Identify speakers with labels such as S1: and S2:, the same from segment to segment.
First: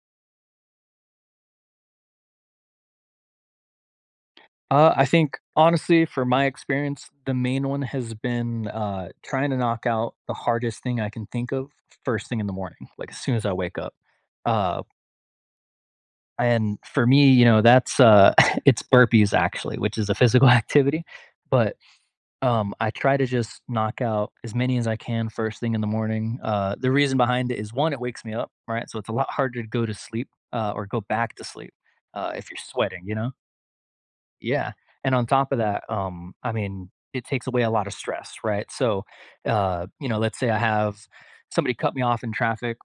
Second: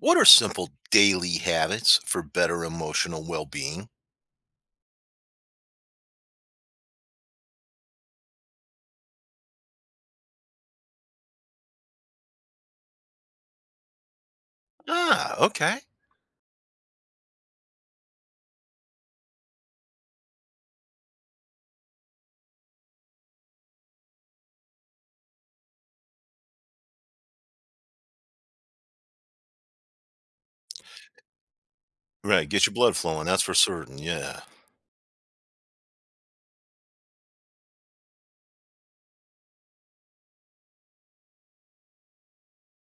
S1: What are simple daily habits for better emotional well being?
S2: I think honestly, for my experience, the main one has been trying to knock out the hardest thing I can think of first thing in the morning, like as soon as I wake up. Uh,
S1: Ah, okay.
S2: and for me, you know, that's it's burpees actually, which is a physical activity. But I try to just knock out as many as I can first thing in the morning. The reason behind it is one, it wakes me up, right? So it's a lot harder to go to sleep or go back to sleep
S1: Right.
S2: if you're
S1: Get your blood
S2: sweating, you
S1: flowing.
S2: know.
S1: That's for certain. Yeah.
S2: Yeah, and on top of that, I mean, it takes away a lot of stress, right? So, you know, let's say I have somebody cut me off in traffic.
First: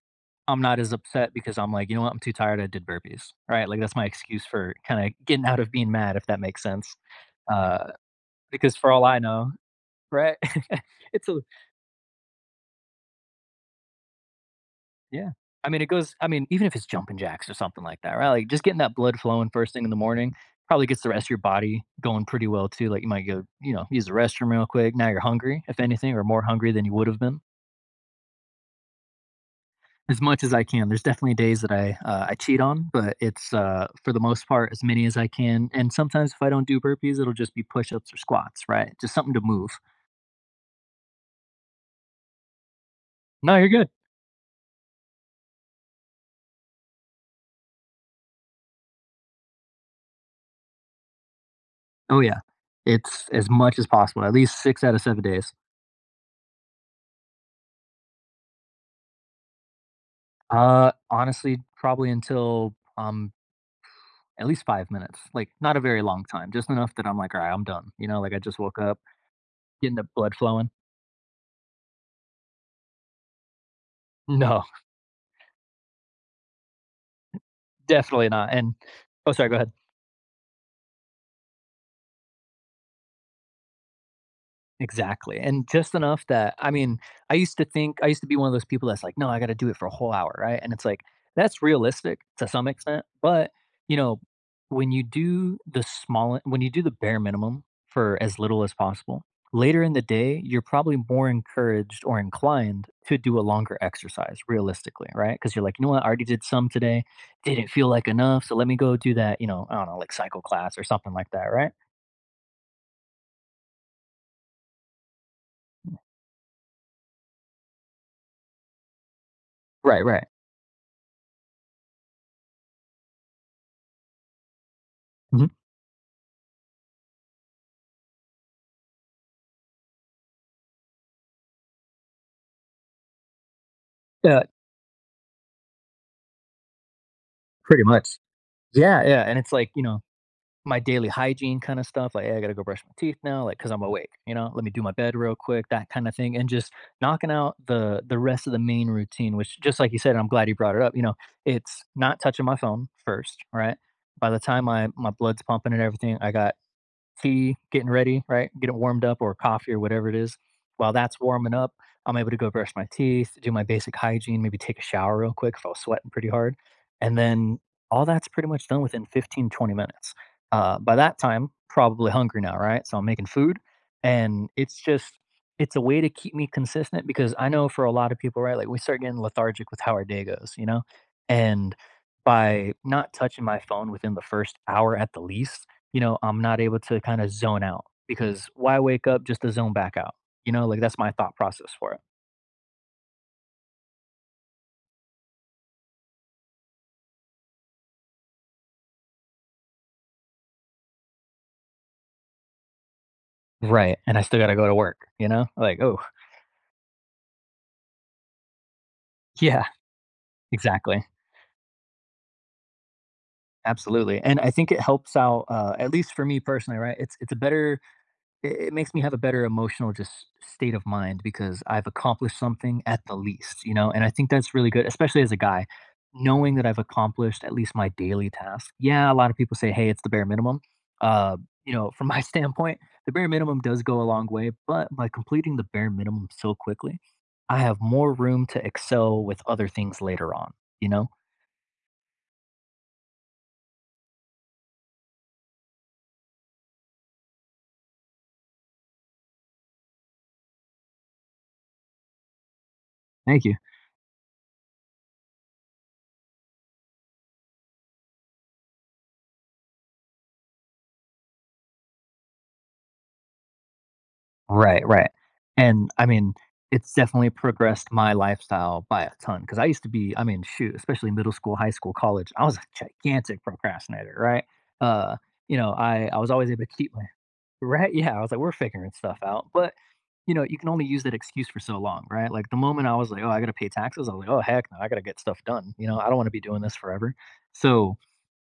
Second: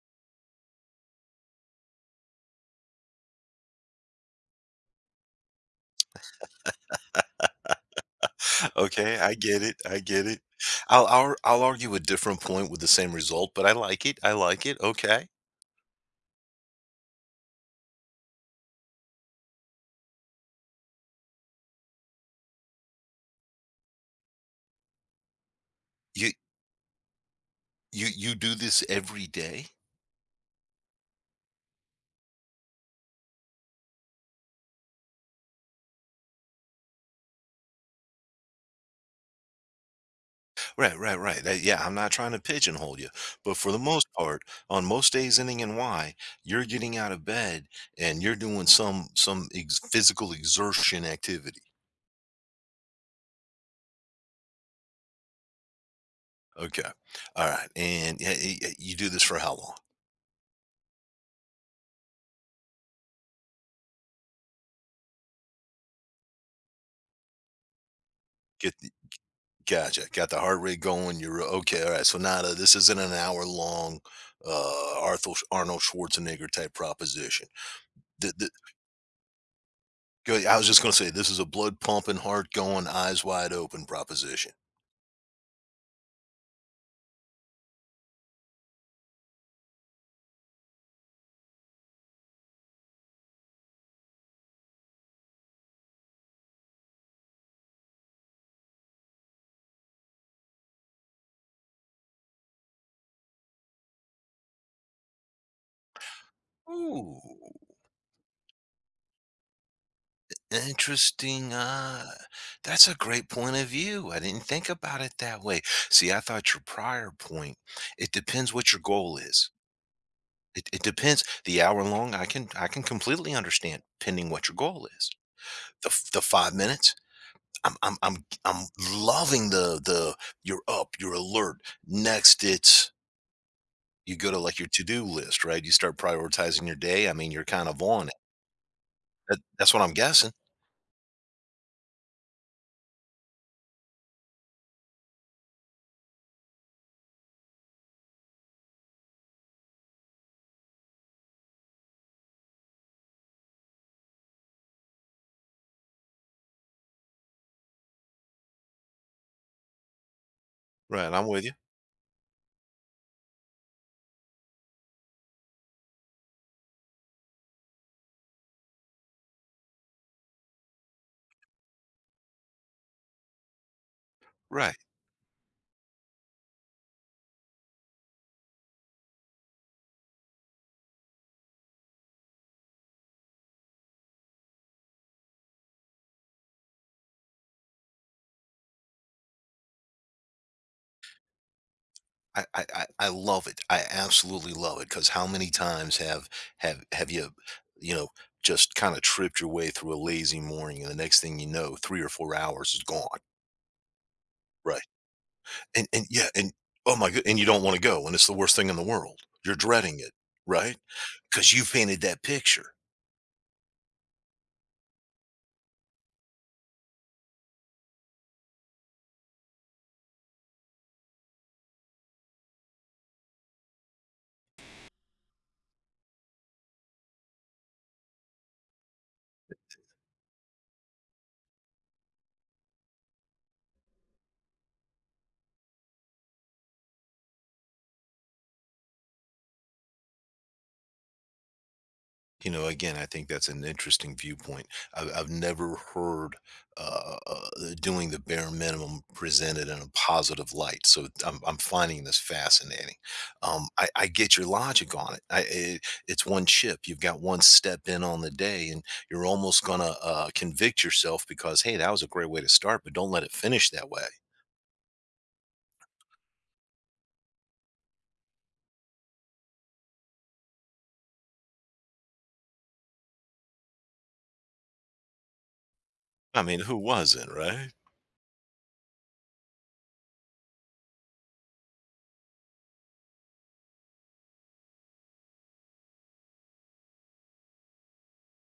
S2: I'm not as upset because I'm like, you know what? I'm too tired. I did burpees, right? Like that's my excuse for kind of getting out of being mad, if that makes sense. Uh, because for all
S1: Okay.
S2: I
S1: I
S2: know,
S1: get it. I get
S2: right?
S1: it. I'll,
S2: it's
S1: I'll,
S2: a
S1: I'll argue a different point with the same result, but I like it. I like it. Okay.
S2: Yeah. I mean, it goes I mean, even if it's jumping jacks or something like that, right? Like, just getting that blood flowing first thing in the morning probably gets the rest of your body going pretty well too. Like, you might go, you know, use the restroom real quick. Now you're hungry, if anything, or
S1: You,
S2: more hungry than you would have been.
S1: you do this every day.
S2: As much as I can, there's definitely days that I cheat on, but it's for the most part as many as I can. And sometimes if I don't do burpees, it'll just be push-ups or squats, right? Just something to move.
S1: Right. Right. Right. Yeah. I'm not trying to pigeonhole you, but
S2: No, you're
S1: for the
S2: good.
S1: most part, on most days ending in Y, you're getting out of bed and you're doing some physical exertion activity.
S2: Oh yeah, it's as much as possible. At least six out of 7 days.
S1: Okay. All right. And you do this for how long?
S2: Honestly, probably until I'm at least 5 minutes, like, not a very long time, just enough that I'm like, "Alright, I'm done," you know, like, I just
S1: Get
S2: woke
S1: the,
S2: up, getting the
S1: gotcha. Got
S2: blood
S1: the heart
S2: flowing.
S1: rate going. You're okay. All right. So now that this isn't an hour long,
S2: No,
S1: Arthur Arnold Schwarzenegger type proposition.
S2: definitely
S1: The, the,
S2: not, and oh, sorry, go ahead.
S1: I was just going to say this is a blood pumping, heart going, eyes wide open proposition.
S2: Exactly, and just enough that I mean, I used to be one of those people that's like, "No, I gotta do it for a whole hour," right? And it's like, that's realistic to some extent, but, you know, when you do the bare minimum for as little as possible, later in the day, you're probably more encouraged or inclined to do a longer exercise realistically, right? Because 'Cause you're like, "You know what? I already did some today,
S1: Ooh,
S2: didn't feel like enough, so let me go do that," you know, I don't know, like cycle class or something like that,
S1: interesting.
S2: right?
S1: That's a great point of view. I didn't think about it that way. See, I thought your prior point. It depends what your goal is.
S2: Right, right.
S1: It depends. The hour long, I can completely understand pending what your goal is.
S2: Mhm.
S1: The 5 minutes, I'm loving the you're up, you're alert. Next, it's you go to,
S2: Yeah,
S1: like, your to-do list, right? You start prioritizing your day. I mean, you're kind of
S2: pretty
S1: on it.
S2: much. Yeah, yeah, and
S1: That
S2: it's like,
S1: that's
S2: you
S1: what I'm
S2: know,
S1: guessing.
S2: my daily hygiene kinda stuff, like, "Hey, I gotta go brush my teeth now, like, because 'cause I'm awake," you know? "Let me do my bed real quick," that kinda thing, and just knocking out the rest of the main routine, which just like you said, I'm glad you brought it up, you know, it's not touching my phone first, right? By the time my blood's pumping and everything, I got tea, getting ready, right? Get it warmed up or coffee or whatever it is. While
S1: Right,
S2: that's
S1: I'm with you.
S2: warming up, I'm able to go brush my teeth, do my basic hygiene, maybe take a shower real quick if I was sweating pretty hard. And then all that's pretty much done within 15, 20 minutes. By that time, probably hungry now, right? So I'm making food and
S1: Right.
S2: it's just, it's a way to keep me consistent because I know for a lot of people, right? Like we start getting lethargic with how our day goes, you know? And by not touching my phone within the first hour at the least, you know, I'm not able to kinda zone out because why wake up just to zone back out? You know, like, that's my thought process for it.
S1: I love it. I absolutely love it. Because how many times have you, you know, just kinda tripped your way through a lazy morning, and the next thing you know, 3 or 4 hours is gone?
S2: Right. And I still gotta go to
S1: Right,
S2: work, you know? Like,
S1: and
S2: "Oh,
S1: and yeah, and oh my good and you don't wanna go, and it's the worst thing in the world. You're
S2: yeah,
S1: dreading it, right?
S2: exactly.
S1: Because you painted that picture.
S2: Absolutely." And I think it helps out, at least for me personally, right? It's a better It makes me have a better emotional just state of mind because I've accomplished something at the least, you know? And I think that's really good, especially as a guy, knowing that I've accomplished at least my daily task. Yeah, a lot of people say, hey, it's the bare minimum. Uh, you know, from my standpoint, the bare minimum does go a long way, but by completing the bare minimum so quickly, I have more room to excel with other things later on, you know?
S1: You know, again, I think that's an interesting viewpoint. I've never heard uh, uh, doing the bare minimum presented in a positive light. So I'm finding this fascinating.
S2: Thank you.
S1: I get your logic on it. It's one chip. You've got one step in on the day, and you're almost going to convict yourself because, hey, that was a great way to start, but don't let it finish that way.
S2: Right, right, and, I mean, it's definitely progressed my lifestyle by a ton. Because I used to be I mean, shoot, especially middle school, high school, college, I was a gigantic procrastinator, right? Uh, you know, I was
S1: I
S2: always
S1: mean,
S2: able to
S1: who
S2: keep my
S1: wasn't, right?
S2: Right, yeah, I was like, "We're figuring stuff out," but, you know, you can only use that excuse for so long, right? Like, the moment I was like, "Oh, I gotta pay taxes," I was like, "Oh, heck no, I gotta get stuff done," you know? I don't wanna be doing this forever, so,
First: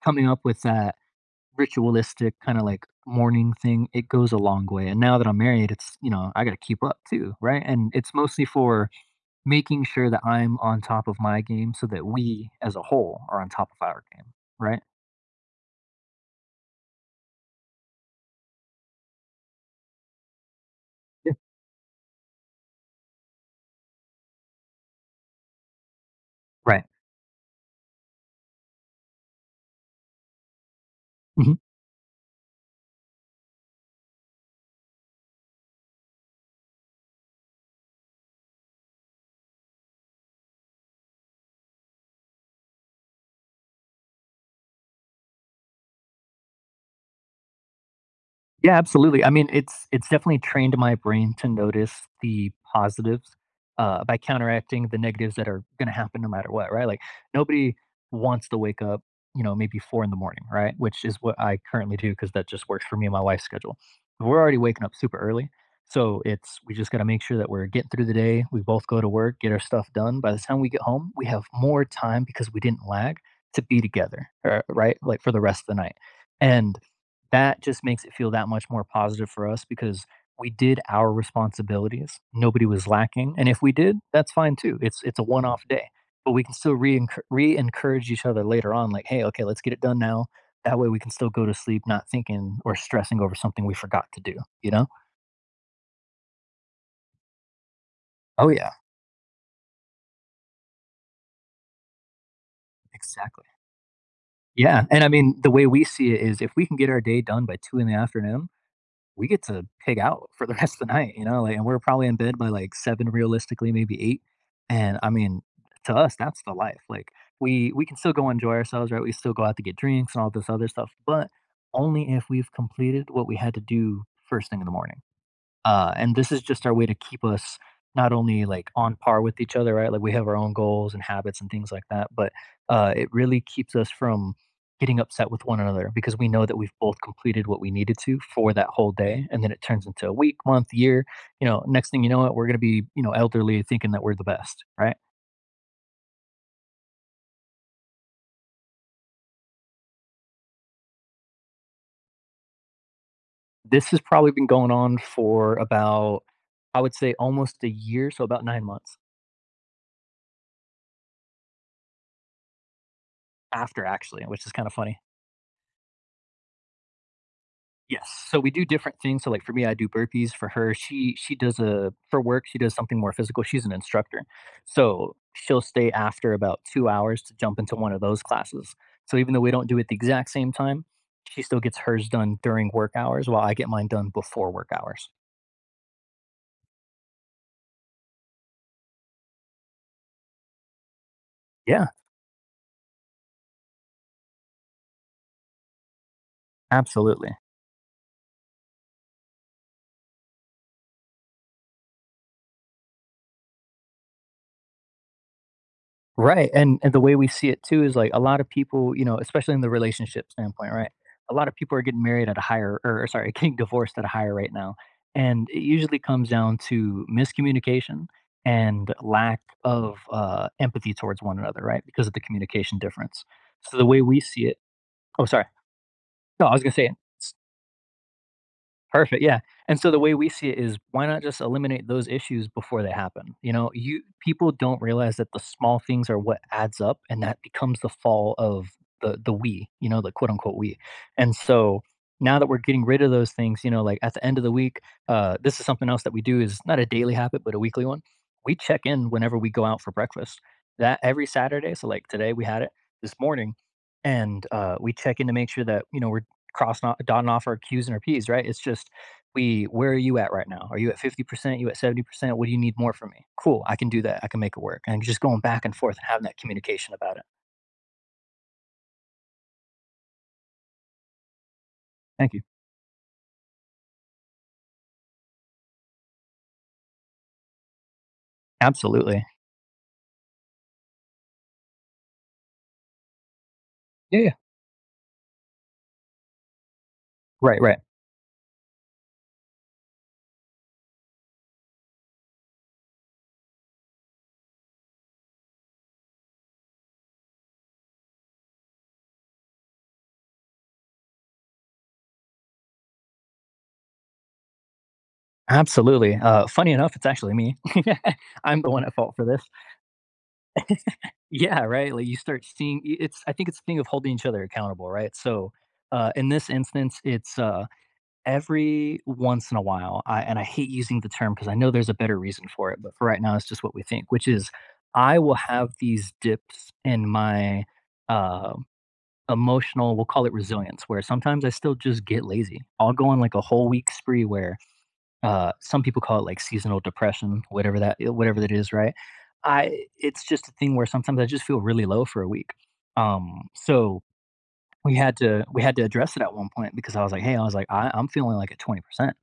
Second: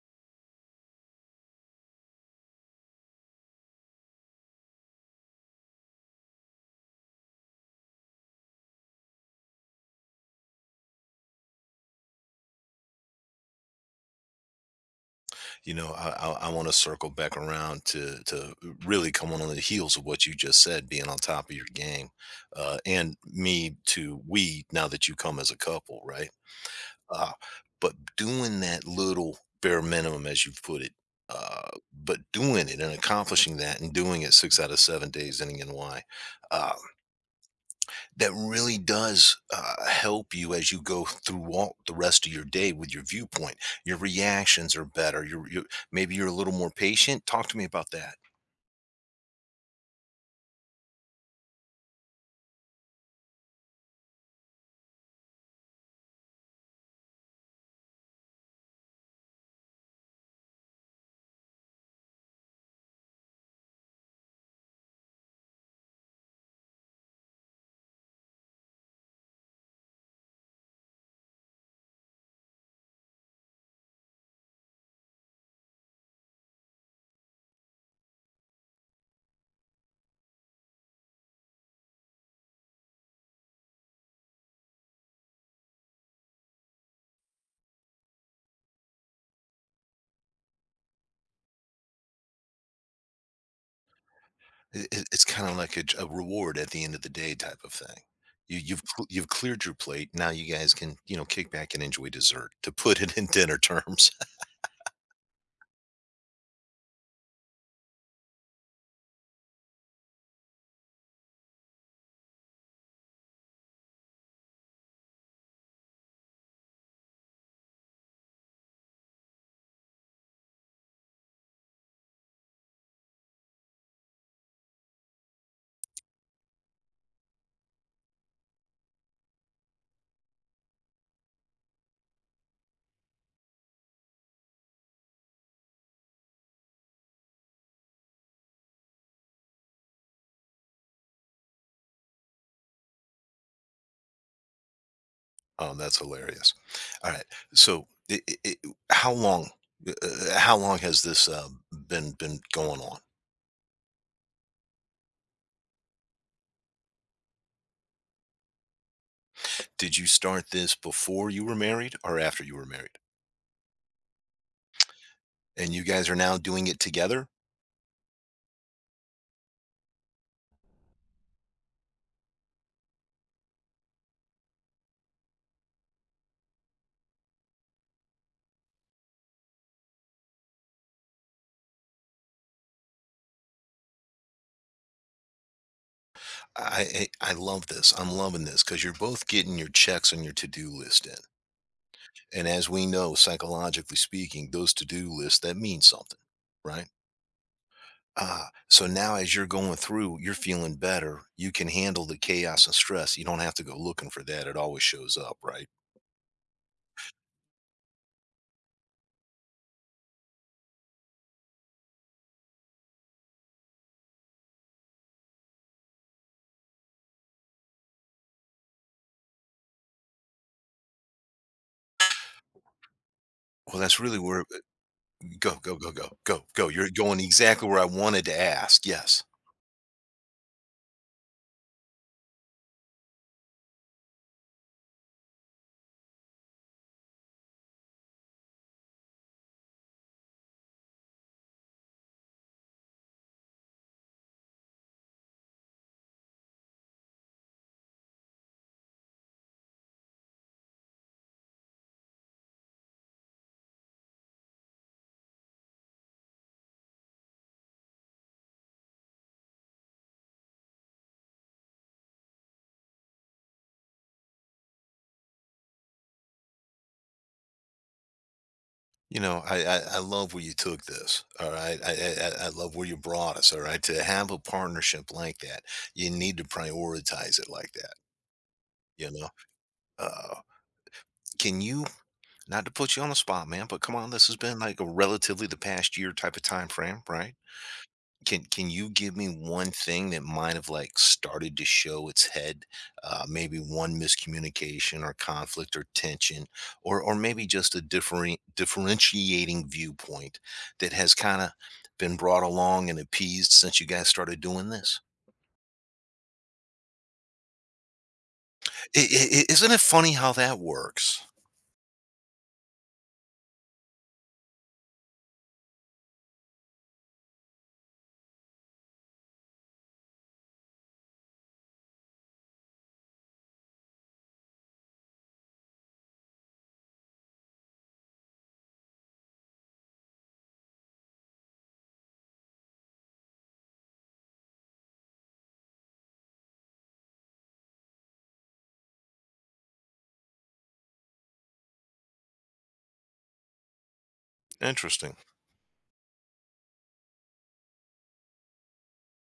S2: coming up with that ritualistic kind of like morning thing, it goes a long way. And now that I'm married, it's, you know, I got to keep up too, right? And it's mostly for making sure that I'm on top of my game so that we as a whole are on top of our game, right?
S1: I want to circle back around to really come on the heels of what you just said, being on
S2: Yeah.
S1: top of your game, uh, and me to we, now that you come as a couple, right,
S2: Right.
S1: uh, but doing that little bare minimum, as you put it,
S2: Mm-hmm.
S1: uh, but doing it and accomplishing that and doing it six out of 7 days ending in Y, that really does help you as you go through all the rest of your day with your viewpoint. Your reactions are better. You're, you Maybe you're a little more patient. Talk to me about that.
S2: Yeah, absolutely. I mean, it's definitely trained my brain to notice the positives by counteracting the negatives that are going to happen no matter what, right? Like nobody wants to wake up, you know, maybe 4 in the morning, right? Which is what I currently do because that just works for me and my wife's schedule. We're already waking up super early, so it's we just got to make sure that we're getting through the day. We both go to work, get our stuff done. By the time we get home, we have more time because we didn't lag to be together, right? Like for the rest of the night, and that just makes it feel that much more positive for us because we did our responsibilities. Nobody was lacking, and if we did, that's fine too. It's a one-off day, but we can still re re-encourage each other later on. Like, hey, okay, let's get it done now. That way, we can still go to sleep not thinking or stressing over something we forgot to do. You know?
S1: It's kind of like a reward at the end of the day type of thing.
S2: Oh yeah,
S1: You've cleared your plate. Now you guys can, you know, kick back and enjoy dessert. To put it in
S2: exactly.
S1: dinner terms,
S2: Yeah, and I mean, the way we see it is, if we can get our day done by two in the afternoon, we get to pig out for the rest of the night, you know, like, and we're probably in bed by like seven, realistically, maybe eight. And I mean, to us, that's the life. Like we can still go enjoy ourselves, right? We still go out to get drinks and all this other stuff, but only if we've completed what we had to do first thing in the morning. And this is just our way to keep us not only like on par with each other, right? Like we have our own goals and habits and things like that, but it really keeps us from getting upset with one another because we know that we've both completed what we needed to for that whole day and then it turns into a week month year you know next thing you know it we're going to be you know elderly thinking that we're the best right
S1: that's hilarious. All right, so i i i- how long how long has this been going on?
S2: this has probably been going on for about I would say almost a year so about 9 months
S1: Did you start this before you were married or after you were married?
S2: after actually which is kind of funny
S1: And you guys are now doing it together?
S2: Yes. So we do different things. So like for me, I do burpees. For her, she does a for work, she does something more physical. She's an instructor. So she'll stay after about 2 hours to jump into one of those classes. So even though we don't do it the exact same time, she still gets hers done during work hours while I get mine done before work hours.
S1: I love this. I'm loving this because you're both getting your checks on your to-do list in.
S2: Yeah,
S1: And as we know, psychologically speaking, those to-do lists, that means something, right?
S2: absolutely.
S1: Ah, so now as you're going through, you're feeling better. You can handle the chaos and stress. You don't have to go looking for that. It always shows up, right?
S2: Right, and the way we see it too is like a lot of people, you know, especially in the relationship standpoint, right? A lot of people are getting married at a higher, or sorry, getting divorced at a higher rate now, and it usually comes down to miscommunication and lack of empathy towards one another, right? Because of the communication difference. So
S1: Well,
S2: the
S1: that's
S2: way
S1: really
S2: we
S1: where
S2: see it, oh, sorry,
S1: go,
S2: no, I was
S1: go.
S2: gonna
S1: You're
S2: say.
S1: going exactly where I wanted to ask. Yes.
S2: Perfect, yeah, and so the way we see it is why not just eliminate those issues before they happen, you know? You people don't realize that the small things are what adds up, and that becomes the fall of the "we," you know, the quote, unquote "we," and so now that we're getting rid of those things, you know, like, at the end of the week, this is something else that we do is not a daily habit, but a weekly one. We check in whenever we go out for breakfast. That every Saturday so, like, today we had it this morning, and, we check in to make sure that, you know, we're crossing off, dotting off our Q's and our P's, right? It's just we, where are you at right now? Are you at 50%? You at 70%? What do you need more from me? Cool. I can do that. I can make it work. And just going back and forth and having that communication about it.
S1: You know, I love where you took this. All right.
S2: Thank you.
S1: I love where you brought us. All right. To have a partnership like that, you need to prioritize it like that. You know,
S2: Absolutely.
S1: uh, can you, not to put you on the spot, man, but come on,
S2: Yeah,
S1: this
S2: yeah.
S1: has been like a relatively the past year type of time frame, right?
S2: Right. Right.
S1: Can you give me one thing that might have like started to show its head? Maybe one miscommunication or conflict or tension, or maybe just a different differentiating viewpoint that has kind of been brought along and appeased since you guys started doing this.
S2: Absolutely. Funny enough, it's actually me. I'm the one at
S1: I, I,
S2: fault for this.
S1: isn't it funny how that works?
S2: Yeah. Right. Like you start seeing it's, I think it's a thing of holding each other accountable. Right. So, in this instance, it's, every once in a while, I, and I hate using the term because I know there's a better reason for it, but for right now, it's just what we think, which is I will have these dips in my uh, emotional, we'll call it resilience, where sometimes I still just get lazy. I'll go on like a whole week spree where some people call it like seasonal depression, whatever that, whatever that is, right? I, it's just a thing where sometimes I just feel really low for a week. So we
S1: Interesting.
S2: had to we had to address it at one point because I was like, "Hey," I was like, I, "I'm feeling like at 20%,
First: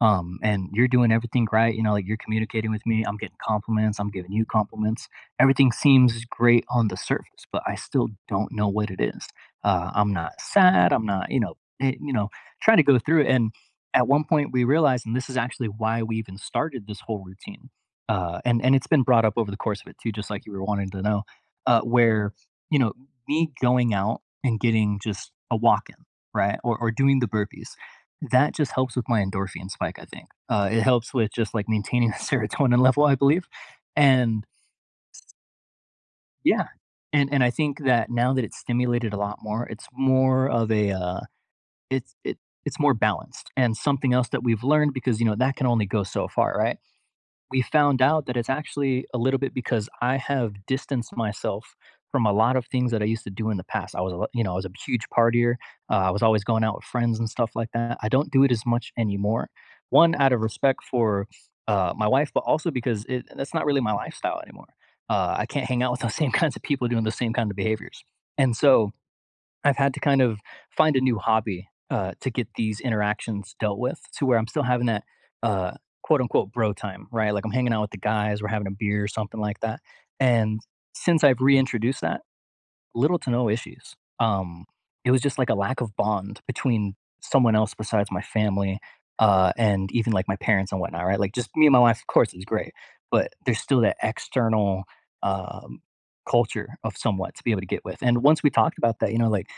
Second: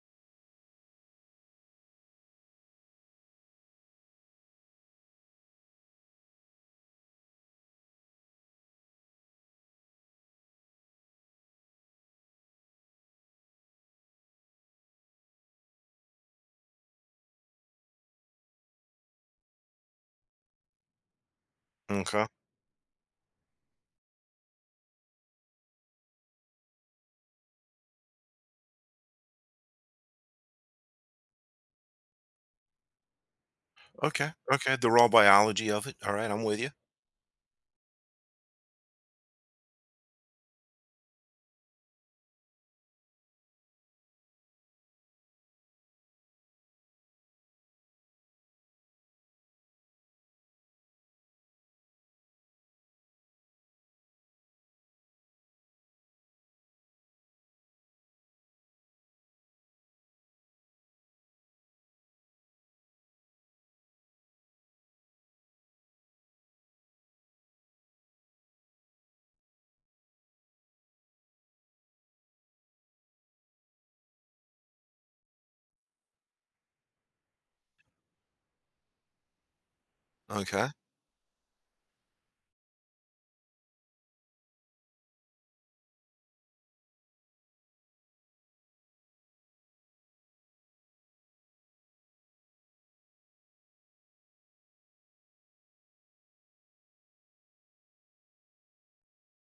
S2: and you're doing everything right. You know, like you're communicating with me. I'm getting compliments. I'm giving you compliments. Everything seems great on the surface, but I still don't know what it is. I'm not sad. I'm not, you know, it, you know, trying to go through it. And at one point, we realized, and this is actually why we even started this whole routine. And it's been brought up over the course of it too, just like you were wanting to know,
S1: Okay.
S2: where you know me going out and getting just a walk in, right? Or doing the burpees. That just helps with my endorphin spike, I think. It helps with just like maintaining the serotonin level, I believe.
S1: Okay.
S2: And
S1: Okay. The raw biology of it. All right. I'm with
S2: yeah,
S1: you.
S2: and I think that now that it's stimulated a lot more, it's more of a it's it it's more balanced and something else that we've learned because you know that can only go so far, right? We found out that it's actually a little bit because I have distanced myself from a lot of things that I used to do in the past. I was, you know, I was a huge partier. I was always going out with friends and stuff like that. I don't do it as much anymore. One, out of respect for my wife, but also because it, that's not really my lifestyle anymore. I can't hang out with those same kinds of people doing the same kind of behaviors. And so, I've had to kind of find a new hobby to get these interactions dealt with to where I'm still having that uh, quote unquote bro time, right? Like I'm hanging out with the guys, we're having a beer or something like that. And
S1: Okay.
S2: since I've reintroduced that, little to no issues. It was just like a lack of bond between someone else besides my family and even like my parents and whatnot, right? Like just me and my wife, of course, is great, but there's still that external um, culture of somewhat to be able to get with. And once we talked about that, you know, like,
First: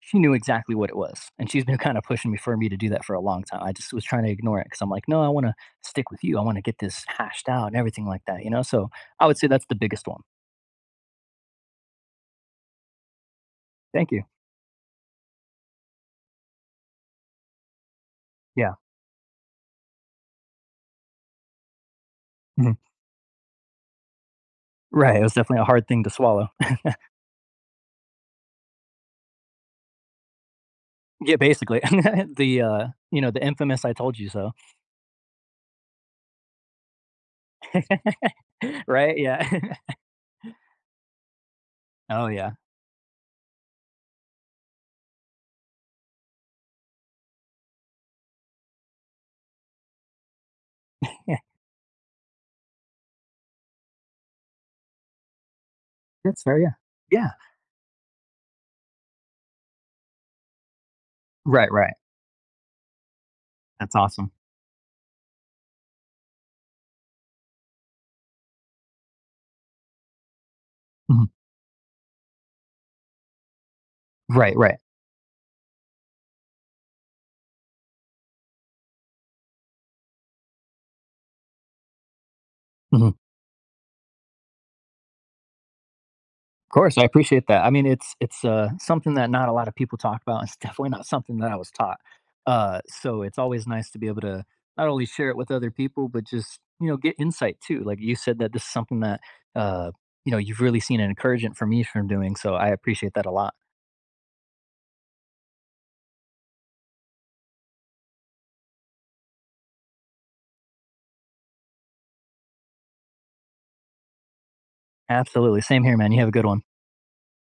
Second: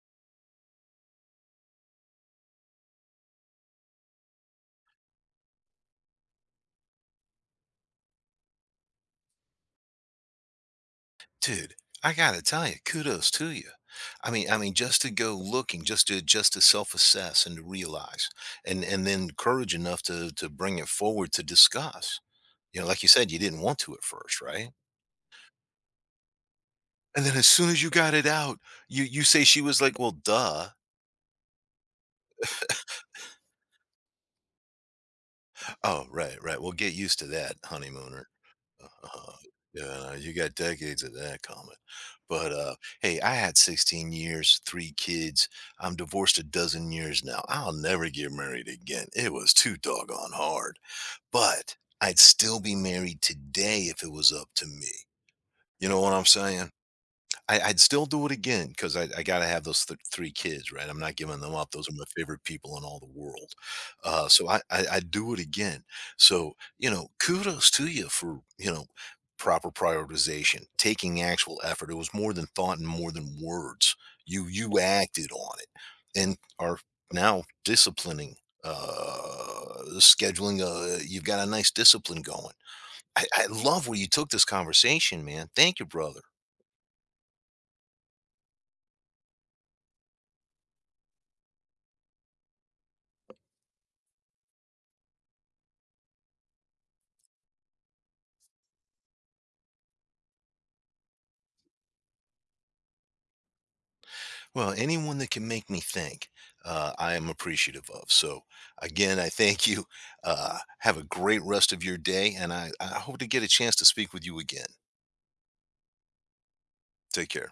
S2: she knew exactly what it was, and she's been kinda pushing me for me to do that for a long time. I just was trying to ignore it because 'cause I'm like, "No, I wanna stick with you. I wanna get this hashed out and everything like that," you know? So, I would say that's the biggest one.
S1: Dude, I gotta tell you, kudos to you.
S2: Thank you.
S1: I mean, just to go looking, just to self-assess and to realize,
S2: Yeah.
S1: and then courage enough to bring it forward to discuss.
S2: Mhm.
S1: You know, like you said, you didn't want to at first, right?
S2: Right, it was definitely a hard thing to swallow.
S1: And then as soon as you got it out, you say she was like, "Well, duh."
S2: Yeah, basically. The, you know, the infamous "I told you so."
S1: Oh, right, right. Well, get used to that, honeymooner.
S2: Right?
S1: Uh
S2: Yeah.
S1: Yeah, you got decades of that coming.
S2: Oh,
S1: But,
S2: yeah.
S1: hey, I had 16 years, 3 kids. I'm divorced a dozen years now. I'll never get married again. It was too doggone hard.
S2: Yeah.
S1: But I'd still be married today if it was up to me. You know what I'm
S2: That's fair,
S1: saying?
S2: yeah. Yeah.
S1: I'd still do it again because I got to have 3 kids, right? I'm not giving them up.
S2: Right,
S1: Those are
S2: right.
S1: my favorite people in all the world.
S2: That's awesome.
S1: So I do it again. So, you know, kudos to you for, you know, proper prioritization, taking
S2: Mhm.
S1: actual effort. It was more than thought and more than words.
S2: Right,
S1: You
S2: right.
S1: acted on it and are now disciplining, scheduling. You've got a nice discipline going.
S2: Mhm.
S1: I love where you took this conversation, man. Thank you, brother.
S2: Of course, I appreciate that. I mean, it's something that not a lot of people talk about. It's definitely not something that I was taught. So it's always nice to be able to not only share it with other people, but just, you know, get insight too. Like you said that this is something that, uh, you know, you've really seen an encouragement for me from doing, so I appreciate that a lot.
S1: Well, anyone that can make me think, I am appreciative of. So, again, I thank you. Have a great rest of your day, and I hope to get a chance to speak with you again.
S2: Absolutely, same here, man. You have a good one.
S1: Take care.